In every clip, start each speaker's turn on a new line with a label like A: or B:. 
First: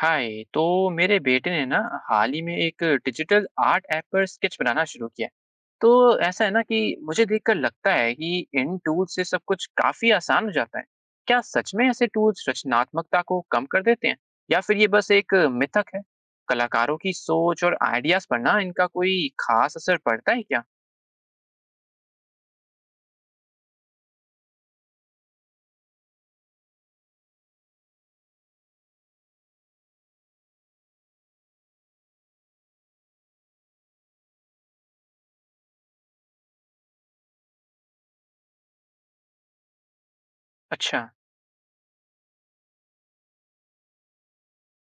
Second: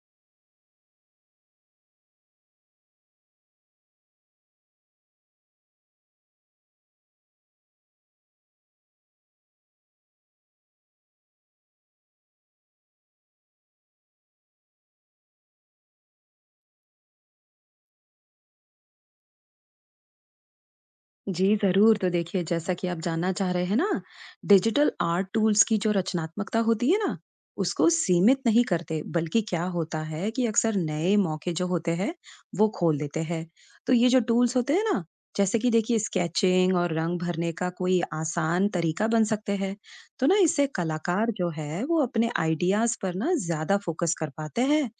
A: हाय तो मेरे बेटे ने ना हाल ही में एक डिजिटल आर्ट ऐप पर स्केच बनाना शुरू किया। तो ऐसा है ना कि मुझे देखकर लगता है कि इन टूल से सब कुछ काफी आसान हो जाता है। क्या सच में ऐसे टूल्स रचनात्मकता को कम कर देते हैं या फिर ये बस एक मिथक है? कलाकारों की सोच और आइडियाज पर ना इनका कोई खास असर पड़ता है क्या?
B: जी, ज़रूर। तो देखिए, जैसा कि आप जानना चाह रहे हैं ना, डिजिटल आर्ट टूल्स की जो रचनात्मकता होती है ना, उसको सीमित नहीं करते, बल्कि क्या होता है कि अक्सर नए मौके जो होते हैं, वो खोल देते हैं। तो ये जो टूल्स होते हैं ना, जैसे कि देखिए स्केचिंग और रंग भरने का कोई आसान तरीका बन सकते हैं। तो ना इससे
A: अच्छा।
B: कलाकार जो है, वो अपने आइडियाज़ पर ना ज़्यादा फ़ोकस कर पाते हैं।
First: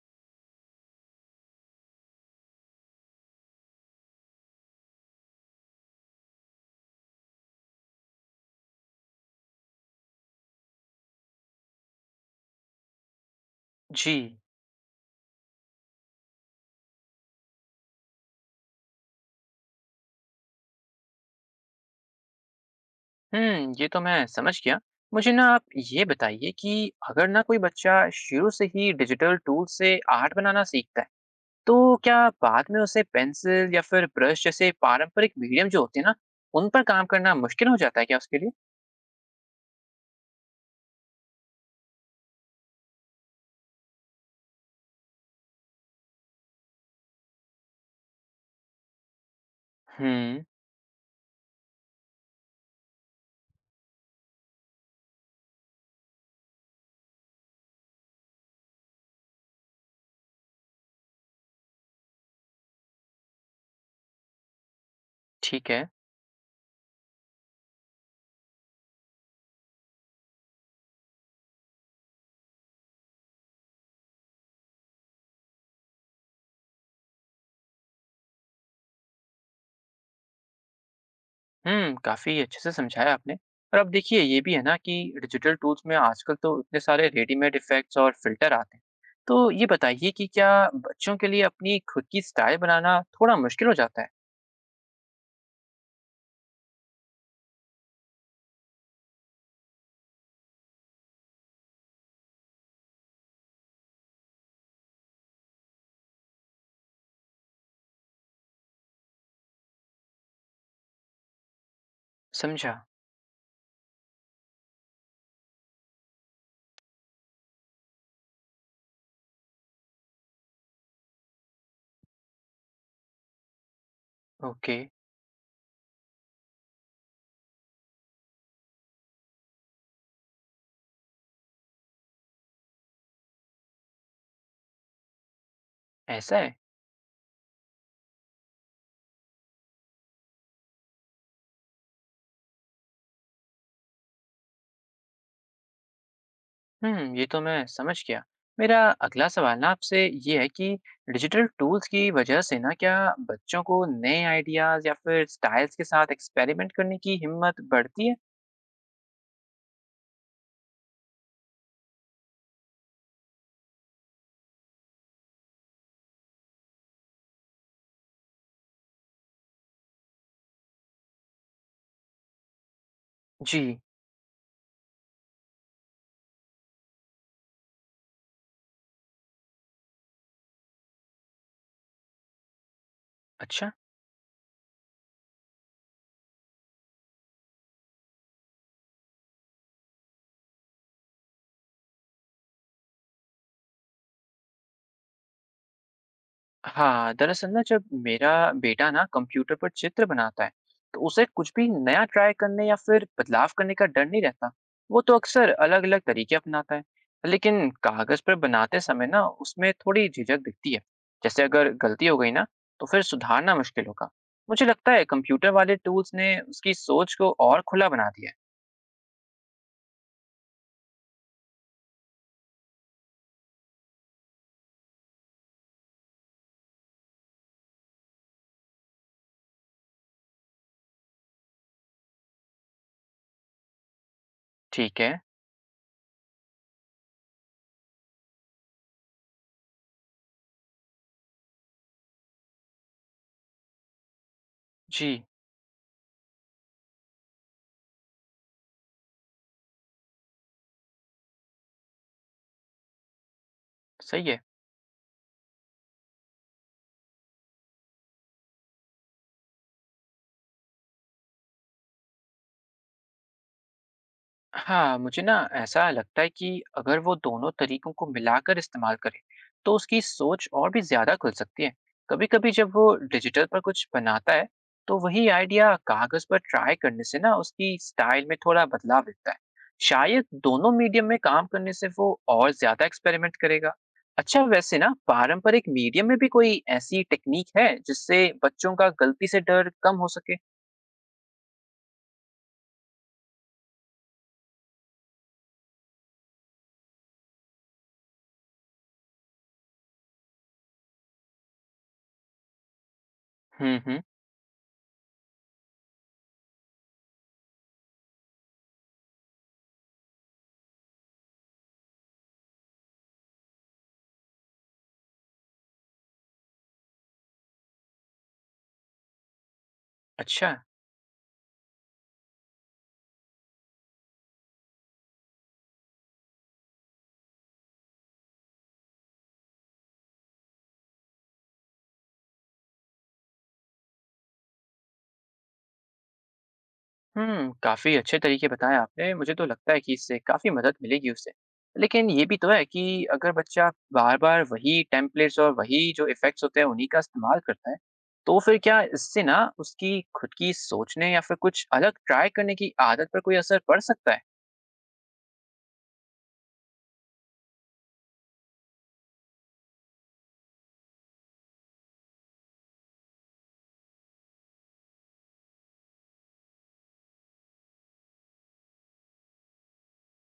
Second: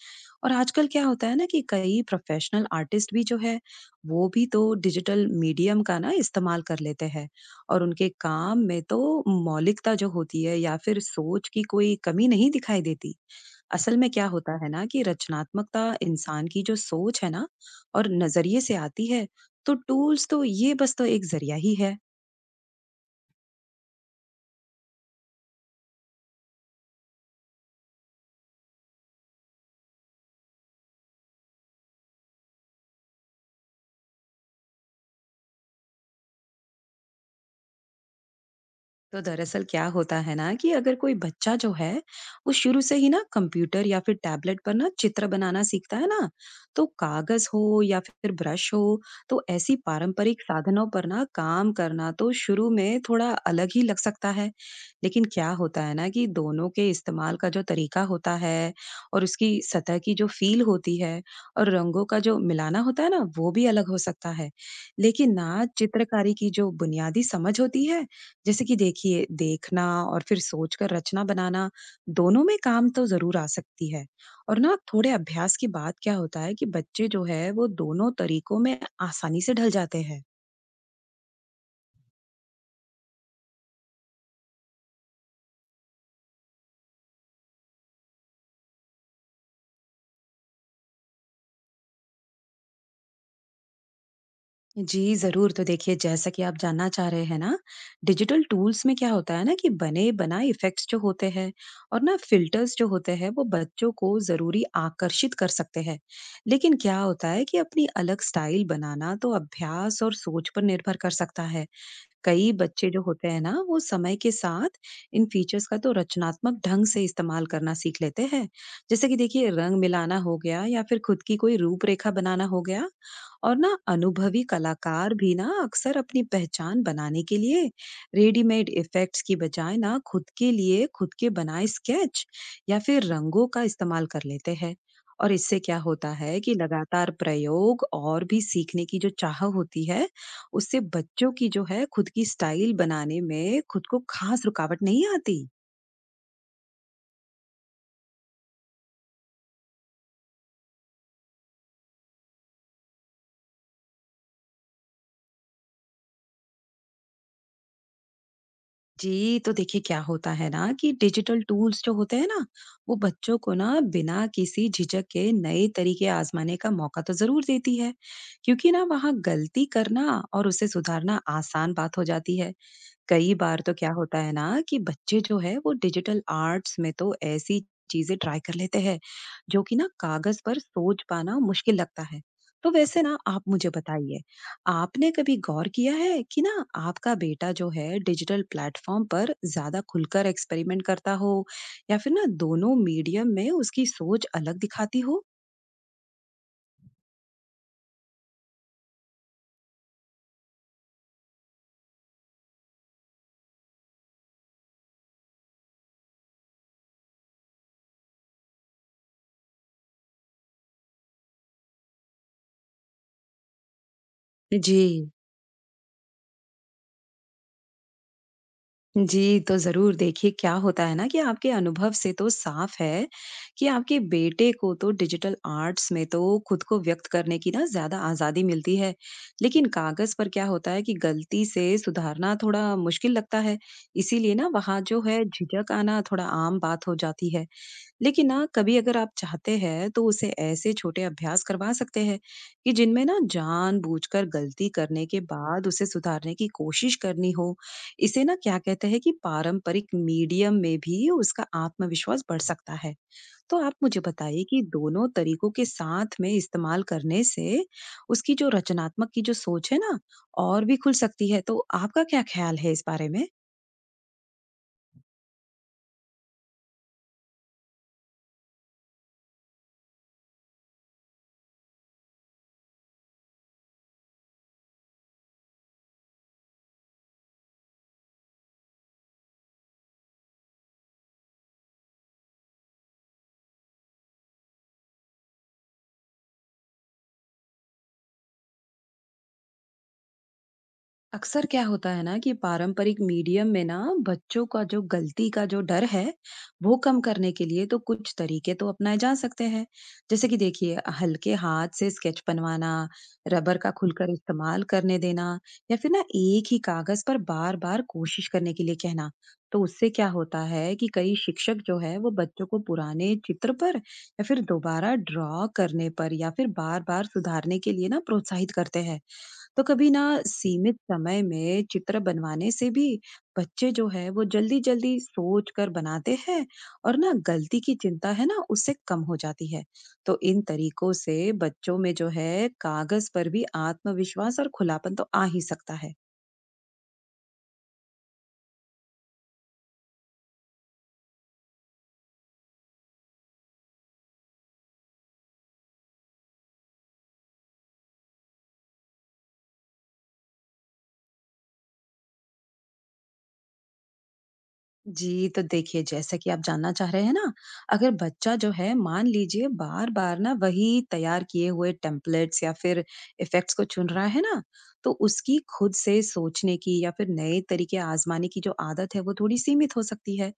B: और आजकल क्या होता है ना कि कई प्रोफ़ेशनल आर्टिस्ट भी जो है, वो भी तो डिजिटल मीडियम का ना इस्तेमाल कर लेते हैं और उनके काम में तो मौलिकता जो होती है या फिर सोच की कोई कमी नहीं दिखाई देती। असल में
A: जी।
B: क्या होता है ना कि रचनात्मकता इंसान की जो सोच है ना और नजरिए से आती है। तो टूल्स तो ये बस तो एक जरिया ही है।
A: ये तो मैं समझ गया। मुझे ना आप ये बताइए कि अगर ना कोई बच्चा शुरू से ही डिजिटल टूल से आर्ट बनाना सीखता है, तो क्या बाद में उसे पेंसिल या फिर ब्रश जैसे पारंपरिक मीडियम जो होते हैं ना, उन पर काम करना मुश्किल हो जाता है क्या उसके लिए?
B: तो दरअसल क्या होता है ना कि अगर कोई बच्चा जो है वो शुरू से ही ना कंप्यूटर या फिर टैबलेट पर ना चित्र बनाना सीखता है ना, तो कागज हो या फिर ब्रश हो, तो ऐसी पारंपरिक
A: हुँ,
B: साधनों पर ना काम करना तो शुरू में थोड़ा अलग ही लग सकता है। लेकिन क्या होता है ना कि दोनों के इस्तेमाल का जो तरीका होता है और उसकी सतह की जो फील होती है और रंगों का जो मिलाना होता है ना वो भी अलग हो सकता है। लेकिन ना
A: ठीक है।
B: चित्रकारी की जो बुनियादी समझ होती है, जैसे कि देखिए, देखना और फिर सोचकर रचना बनाना, दोनों में काम तो ज़रूर आ सकती है। और ना थोड़े अभ्यास के बाद क्या होता है कि बच्चे जो है वो दोनों तरीकों में आसानी से ढल जाते हैं।
A: काफ़ी अच्छे से समझाया आपने। और अब देखिए ये भी है ना कि डिजिटल टूल्स में आजकल तो इतने सारे रेडीमेड इफ़ेक्ट्स और फ़िल्टर आते हैं। तो ये बताइए कि क्या बच्चों के लिए अपनी खुद की स्टाइल बनाना थोड़ा मुश्किल हो जाता है?
B: जी, ज़रूर। तो देखिए जैसा कि आप जानना चाह रहे हैं ना, डिजिटल टूल्स में क्या होता है ना कि बने-बनाए इफ़ेक्ट्स जो होते हैं और ना फ़िल्टर्स जो होते हैं वो बच्चों को ज़रूरी आकर्षित कर सकते हैं। लेकिन क्या होता है कि अपनी अलग स्टाइल बनाना तो अभ्यास और सोच पर निर्भर कर सकता है। कई
A: समझा।
B: बच्चे जो होते हैं ना वो समय के साथ इन फीचर्स का तो रचनात्मक ढंग से इस्तेमाल करना सीख लेते हैं, जैसे कि देखिए रंग मिलाना हो गया या फिर खुद की कोई रूपरेखा बनाना हो गया। और ना अनुभवी
A: ओके।
B: कलाकार भी ना अक्सर अपनी पहचान बनाने के लिए रेडीमेड इफेक्ट्स की बजाय ना खुद के लिए खुद के बनाए स्केच या फिर रंगों का इस्तेमाल कर लेते हैं। और इससे क्या होता
A: ऐसा
B: है
A: है।
B: कि लगातार प्रयोग और भी सीखने की जो चाह होती है, उससे बच्चों की जो है खुद की स्टाइल बनाने में खुद को खास रुकावट नहीं आती।
A: ये तो मैं समझ गया। मेरा अगला सवाल ना आपसे ये है कि डिजिटल टूल्स की वजह से ना क्या बच्चों को नए आइडियाज या फिर स्टाइल्स के साथ एक्सपेरिमेंट करने की हिम्मत बढ़ती है?
B: जी, तो देखिए क्या होता है ना कि डिजिटल टूल्स जो होते हैं ना, वो बच्चों को ना बिना किसी झिझक के नए तरीके आजमाने का मौका तो ज़रूर देती है, क्योंकि ना वहाँ गलती करना और उसे सुधारना आसान बात हो जाती है। कई बार
A: जी।
B: तो क्या होता है ना कि बच्चे जो है वो डिजिटल आर्ट्स में तो ऐसी चीजें ट्राई कर लेते हैं जो कि ना कागज पर सोच पाना मुश्किल लगता है। तो वैसे ना आप मुझे
A: अच्छा।
B: बताइए, आपने कभी गौर किया है कि ना आपका बेटा जो है डिजिटल प्लेटफॉर्म पर ज्यादा खुलकर एक्सपेरिमेंट करता हो या फिर ना दोनों मीडियम में उसकी सोच अलग दिखाती हो।
A: हाँ, दरअसल ना जब मेरा बेटा ना कंप्यूटर पर चित्र बनाता है, तो उसे कुछ भी नया ट्राई करने या फिर बदलाव करने का डर नहीं रहता। वो तो अक्सर अलग-अलग तरीके अपनाता है, लेकिन कागज पर बनाते समय ना उसमें थोड़ी झिझक दिखती है। जैसे अगर गलती हो गई ना, तो फिर सुधारना मुश्किल होगा। मुझे
B: जी।
A: लगता है कंप्यूटर वाले टूल्स ने उसकी सोच को और खुला बना दिया है।
B: जी, तो ज़रूर देखिए क्या होता है ना कि आपके अनुभव से तो साफ है कि आपके बेटे को तो डिजिटल आर्ट्स में तो खुद को व्यक्त करने की ना ज़्यादा आज़ादी मिलती है। लेकिन कागज़ पर क्या होता है कि गलती से सुधारना थोड़ा मुश्किल लगता है। इसीलिए ना वहाँ
A: ठीक
B: जो
A: है।
B: है झिझक आना थोड़ा आम बात हो जाती है। लेकिन ना कभी अगर आप चाहते हैं तो उसे ऐसे छोटे अभ्यास करवा सकते हैं कि जिनमें ना जानबूझकर गलती करने के
A: जी,
B: बाद उसे सुधारने की कोशिश करनी हो। इसे ना क्या कहते हैं कि पारंपरिक मीडियम में भी उसका आत्मविश्वास बढ़ सकता है। तो आप मुझे
A: सही है।
B: बताइए कि दोनों तरीकों के साथ में इस्तेमाल करने से उसकी जो रचनात्मक की जो सोच है ना और भी खुल सकती है, तो आपका क्या ख्याल है इस बारे में।
A: हाँ, मुझे ना ऐसा लगता है कि अगर वो दोनों तरीकों को मिलाकर इस्तेमाल करें तो उसकी सोच और भी ज़्यादा खुल सकती है। कभी कभी जब वो डिजिटल पर कुछ बनाता है तो वही आइडिया कागज़ पर ट्राई करने से ना उसकी स्टाइल में थोड़ा बदलाव दिखता है। शायद दोनों मीडियम में काम करने से वो और ज़्यादा एक्सपेरिमेंट करेगा। अच्छा, वैसे ना पारंपरिक मीडियम में भी कोई ऐसी टेक्निक है जिससे बच्चों का गलती से डर कम हो सके?
B: अक्सर क्या होता है ना कि पारंपरिक मीडियम में ना बच्चों का जो गलती का जो डर है वो कम करने के लिए तो कुछ तरीके तो अपनाए जा सकते हैं, जैसे कि देखिए हल्के हाथ से स्केच बनवाना, रबर का
A: हम्म, हम्म।
B: खुलकर इस्तेमाल करने देना या फिर ना एक ही कागज पर बार बार कोशिश करने के लिए कहना। तो उससे क्या होता है कि कई शिक्षक जो है वो बच्चों को पुराने चित्र पर या फिर दोबारा ड्रॉ करने पर या फिर बार बार सुधारने के लिए ना प्रोत्साहित करते हैं। तो कभी ना
A: अच्छा।
B: सीमित समय में चित्र बनवाने से भी बच्चे जो है वो जल्दी जल्दी सोच कर बनाते हैं और ना गलती की चिंता है ना उससे कम हो जाती है। तो इन तरीकों से बच्चों में जो है कागज पर भी आत्मविश्वास और खुलापन तो आ ही सकता है।
A: काफ़ी अच्छे तरीके बताएँ आपने, मुझे तो लगता है कि इससे काफ़ी मदद मिलेगी उससे। लेकिन ये भी तो है कि अगर बच्चा बार-बार वही टेम्पलेट्स और वही जो इफ़ेक्ट्स होते हैं, उन्हीं का इस्तेमाल करता है, तो फिर क्या इससे ना उसकी खुद की सोचने या फिर कुछ अलग ट्राई करने की आदत पर कोई असर पड़ सकता है?
B: जी, तो देखिए जैसा कि आप जानना चाह रहे हैं ना, अगर बच्चा जो है मान लीजिए बार-बार ना वही तैयार किए हुए टेम्पलेट्स या फिर इफ़ेक्ट्स को चुन रहा है ना, तो उसकी खुद से सोचने की या फिर नए तरीके आज़माने की जो आदत है वो थोड़ी सीमित हो सकती है।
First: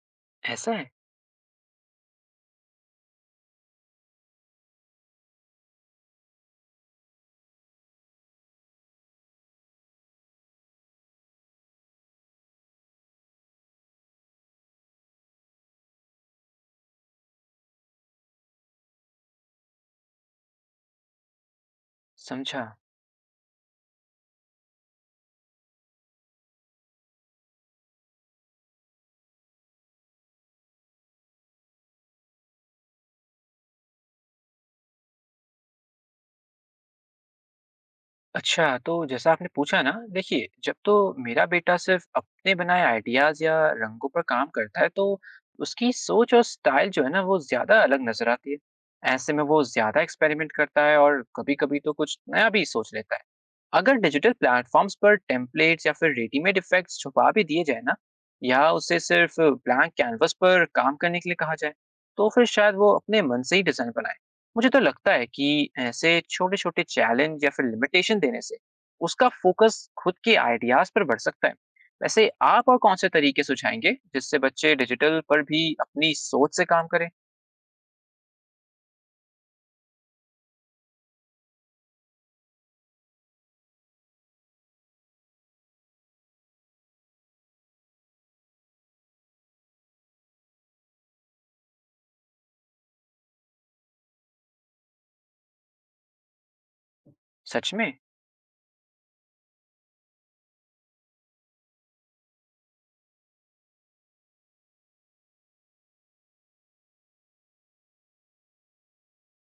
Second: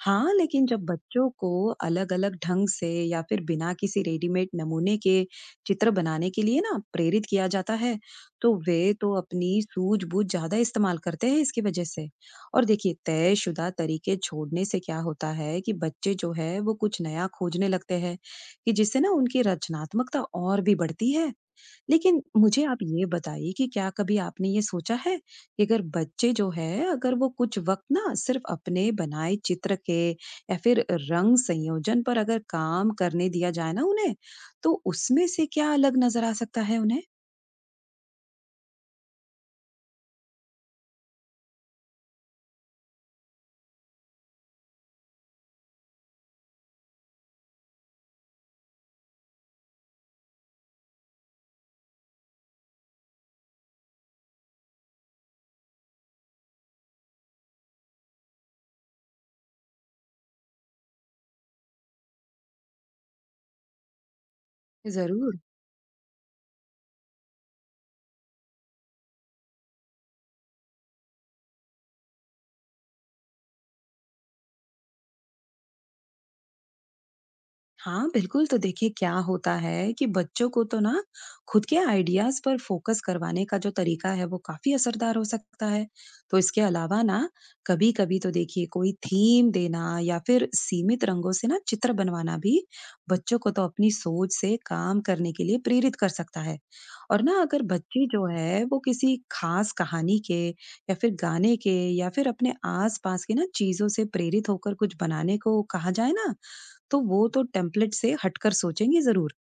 B: हाँ, लेकिन
A: ऐसा
B: जब
A: है?
B: बच्चों को अलग-अलग ढंग से या फिर बिना किसी रेडीमेड नमूने के चित्र बनाने के लिए ना प्रेरित किया जाता है, तो वे तो अपनी सूझबूझ ज़्यादा इस्तेमाल करते हैं इसकी वजह से। और देखिए तयशुदा तरीके छोड़ने से क्या होता है कि बच्चे जो है वो कुछ नया खोजने लगते हैं कि जिससे ना उनकी रचनात्मकता और भी बढ़ती है। लेकिन मुझे
A: समझा।
B: आप ये बताइए कि क्या कभी आपने ये सोचा है कि अगर बच्चे जो है अगर वो कुछ वक्त ना सिर्फ अपने बनाए चित्र के या फिर रंग संयोजन पर अगर काम करने दिया जाए ना उन्हें, तो उसमें से क्या अलग नजर आ सकता है उन्हें।
A: अच्छा, तो जैसा आपने पूछा ना, देखिए जब तो मेरा बेटा सिर्फ़ अपने बनाए आइडियाज़ या रंगों पर काम करता है, तो उसकी सोच और स्टाइल जो है ना, वो ज़्यादा अलग नज़र आती है। ऐसे में वो ज़्यादा एक्सपेरिमेंट करता है और कभी-कभी तो कुछ नया भी सोच लेता है। अगर डिजिटल प्लेटफॉर्म्स पर टेम्पलेट्स या फिर रेडीमेड इफेक्ट्स छुपा भी दिए जाए ना या उसे सिर्फ ब्लैंक कैनवस पर काम करने के लिए कहा जाए तो फिर शायद वो अपने मन से ही डिज़ाइन बनाए। मुझे तो लगता है
B: जरूर।
A: कि ऐसे छोटे छोटे चैलेंज या फिर लिमिटेशन देने से उसका फोकस खुद के आइडियाज पर बढ़ सकता है। वैसे आप और कौन से तरीके सुझाएंगे जिससे बच्चे डिजिटल पर भी अपनी सोच से काम करें?
B: हाँ, बिल्कुल, तो देखिए क्या होता है कि बच्चों को तो ना खुद के आइडियाज़ पर फ़ोकस करवाने का जो तरीका है वो काफ़ी असरदार हो सकता है। तो इसके अलावा ना कभी-कभी तो देखिए कोई थीम देना या फिर सीमित रंगों से ना चित्र बनवाना भी बच्चों को तो अपनी सोच से काम करने के लिए प्रेरित कर सकता है। और ना अगर
A: सच में।
B: बच्चे जो है वो किसी ख़ास कहानी के या फिर गाने के या फिर अपने आस-पास के ना चीज़ों से प्रेरित होकर कुछ बनाने को कहा जाए ना, तो वो तो टेम्पलेट से हटकर सोचेंगे ज़रूर।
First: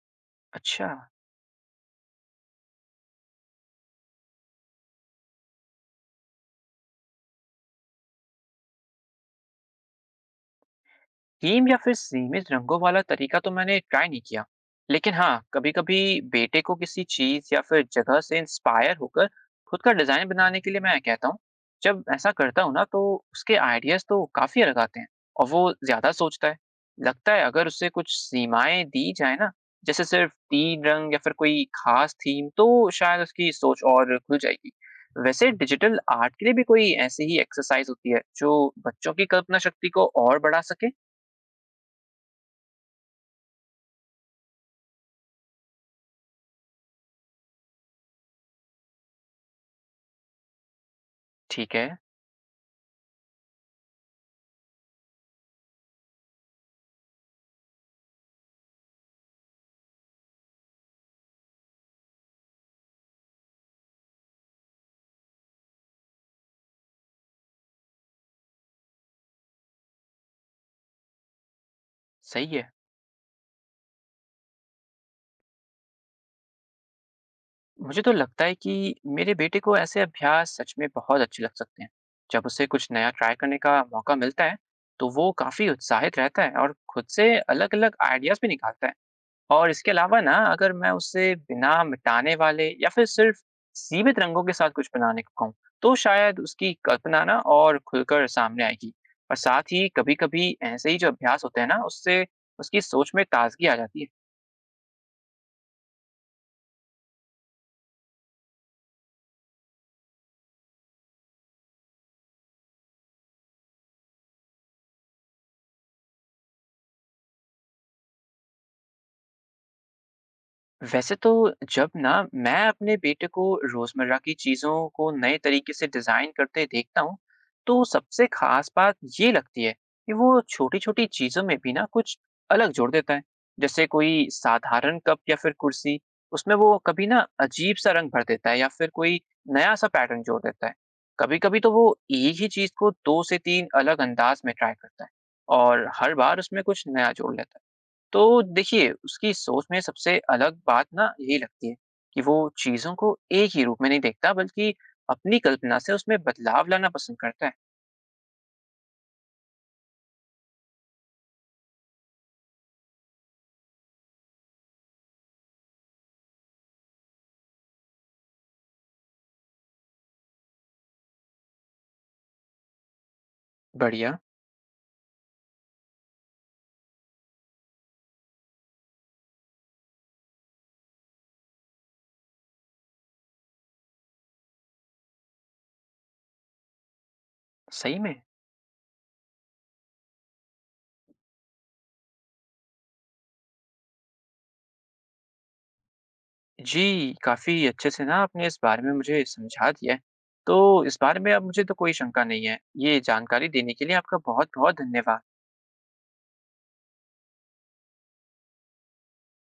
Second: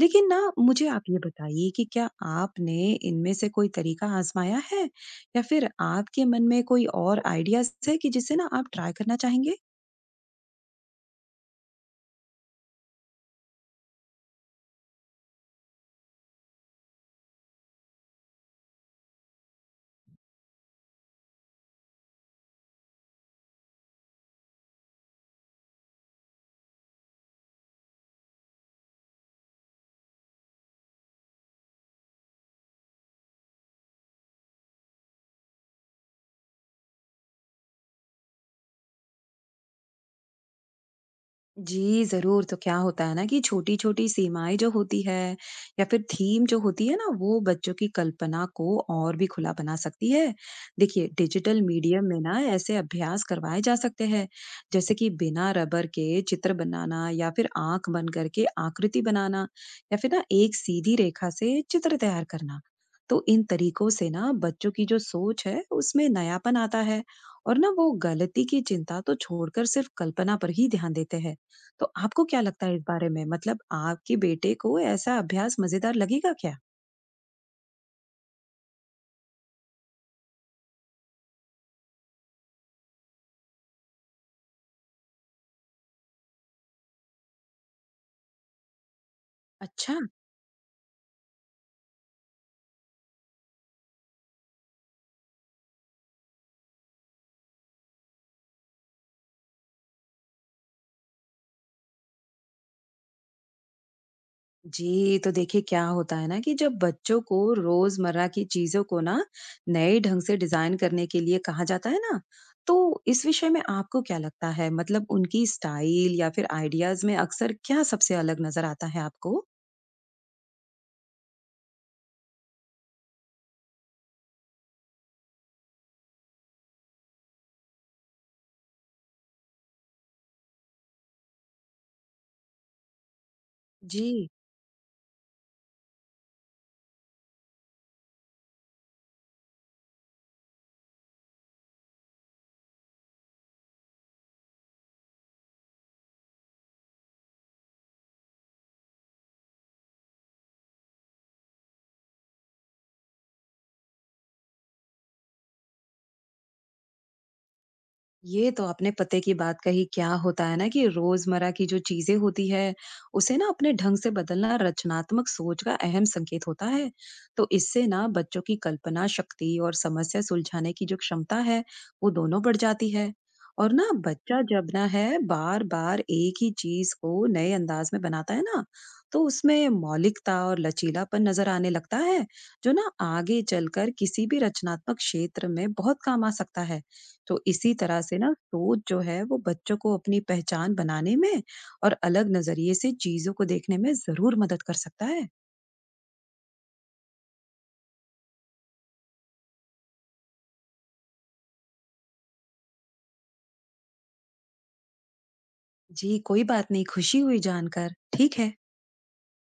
B: लेकिन ना
A: अच्छा।
B: मुझे आप ये बताइए कि क्या आपने इनमें से कोई तरीका आज़माया है? या फिर आपके मन में कोई और आइडियाज़ है कि जिसे ना आप ट्राई करना चाहेंगे?
A: थीम या फिर सीमित रंगों वाला तरीका तो मैंने ट्राई नहीं किया, लेकिन हाँ कभी कभी बेटे को किसी चीज या फिर जगह से इंस्पायर होकर खुद का डिजाइन बनाने के लिए मैं कहता हूँ। जब ऐसा करता हूँ ना तो उसके आइडियाज तो काफी अलग आते हैं और वो ज्यादा सोचता है। लगता है अगर उसे कुछ सीमाएं दी जाए ना, जैसे सिर्फ तीन रंग या फिर कोई खास थीम, तो शायद उसकी सोच और खुल जाएगी। वैसे डिजिटल आर्ट के लिए भी कोई ऐसी ही एक्सरसाइज होती है जो बच्चों की कल्पना शक्ति को और बढ़ा सके?
B: जी, ज़रूर। तो क्या होता है ना कि छोटी-छोटी सीमाएँ जो होती है या फिर थीम जो होती है ना, वो बच्चों की कल्पना को और भी खुला बना सकती है। देखिए, डिजिटल
A: ठीक है,
B: मीडियम में ना ऐसे अभ्यास करवाए जा सकते हैं, जैसे कि बिना रबर के चित्र बनाना या फिर आँख बंद करके आकृति बनाना या फिर ना एक सीधी रेखा से चित्र तैयार करना। तो इन तरीकों से ना बच्चों की जो सोच है, उसमें नयापन आता है और ना वो गलती की चिंता तो छोड़कर सिर्फ़ कल्पना पर ही ध्यान देते हैं। तो आपको क्या
A: सही
B: लगता
A: है।
B: है इस बारे में? मतलब आपके बेटे को ऐसा अभ्यास मज़ेदार लगेगा क्या?
A: मुझे तो लगता है कि मेरे बेटे को ऐसे अभ्यास सच में बहुत अच्छे लग सकते हैं। जब उसे कुछ नया ट्राई करने का मौका मिलता है, तो वो काफ़ी उत्साहित रहता है और खुद से अलग-अलग आइडियाज़ भी निकालता है। और इसके
B: अच्छा।
A: अलावा ना अगर मैं उसे बिना मिटाने वाले या फिर सिर्फ़ सीमित रंगों के साथ कुछ बनाने को कहूँ, तो शायद उसकी कल्पना ना और खुलकर सामने आएगी। और साथ ही कभी-कभी ऐसे ही जो अभ्यास होते हैं ना, उससे उसकी सोच में ताज़गी आ जाती है।
B: जी, तो देखिए क्या होता है ना कि जब बच्चों को रोज़मर्रा की चीज़ों को ना नए ढंग से डिज़ाइन करने के लिए कहा जाता है ना, तो इस विषय में आपको क्या लगता है? मतलब उनकी स्टाइल या फिर आइडियाज़ में अक्सर क्या सबसे अलग नज़र आता है आपको?
A: वैसे तो जब ना मैं अपने बेटे को रोजमर्रा की चीजों को नए तरीके से डिजाइन करते देखता हूँ तो सबसे खास बात ये लगती है कि वो छोटी छोटी चीजों में भी ना कुछ अलग जोड़ देता है। जैसे कोई
B: जी।
A: साधारण कप या फिर कुर्सी, उसमें वो कभी ना अजीब सा रंग भर देता है या फिर कोई नया सा पैटर्न जोड़ देता है। कभी कभी तो वो एक ही चीज को दो से तीन अलग अंदाज में ट्राई करता है और हर बार उसमें कुछ नया जोड़ लेता है। तो देखिए उसकी सोच में सबसे अलग बात ना यही लगती है कि वो चीज़ों को एक ही रूप में नहीं देखता बल्कि अपनी कल्पना से उसमें बदलाव लाना पसंद करता है।
B: ये तो आपने पते की बात कही। क्या होता है ना कि रोज़मर्रा की जो चीज़ें होती है, उसे ना अपने ढंग से बदलना रचनात्मक सोच का अहम संकेत होता है। तो इससे ना बच्चों की कल्पना शक्ति और समस्या सुलझाने की जो क्षमता है, वो दोनों बढ़ जाती है। और ना
A: बढ़िया।
B: बच्चा जब ना है बार-बार एक ही चीज़ को नए अंदाज में बनाता है ना, तो उसमें मौलिकता और लचीलापन नज़र आने लगता है, जो ना आगे चलकर किसी भी रचनात्मक क्षेत्र में बहुत काम आ सकता है। तो इसी
A: सही
B: तरह
A: में।
B: से ना सोच जो है वो बच्चों को अपनी पहचान बनाने में और अलग नजरिए से चीजों को देखने में जरूर मदद कर सकता है।
A: जी, काफ़ी अच्छे से ना आपने इस बारे में मुझे समझा दिया है, तो इस बारे में अब मुझे तो कोई शंका नहीं है। ये जानकारी देने के लिए आपका बहुत बहुत धन्यवाद।
B: जी, कोई बात नहीं। खुशी हुई जानकर। ठीक है।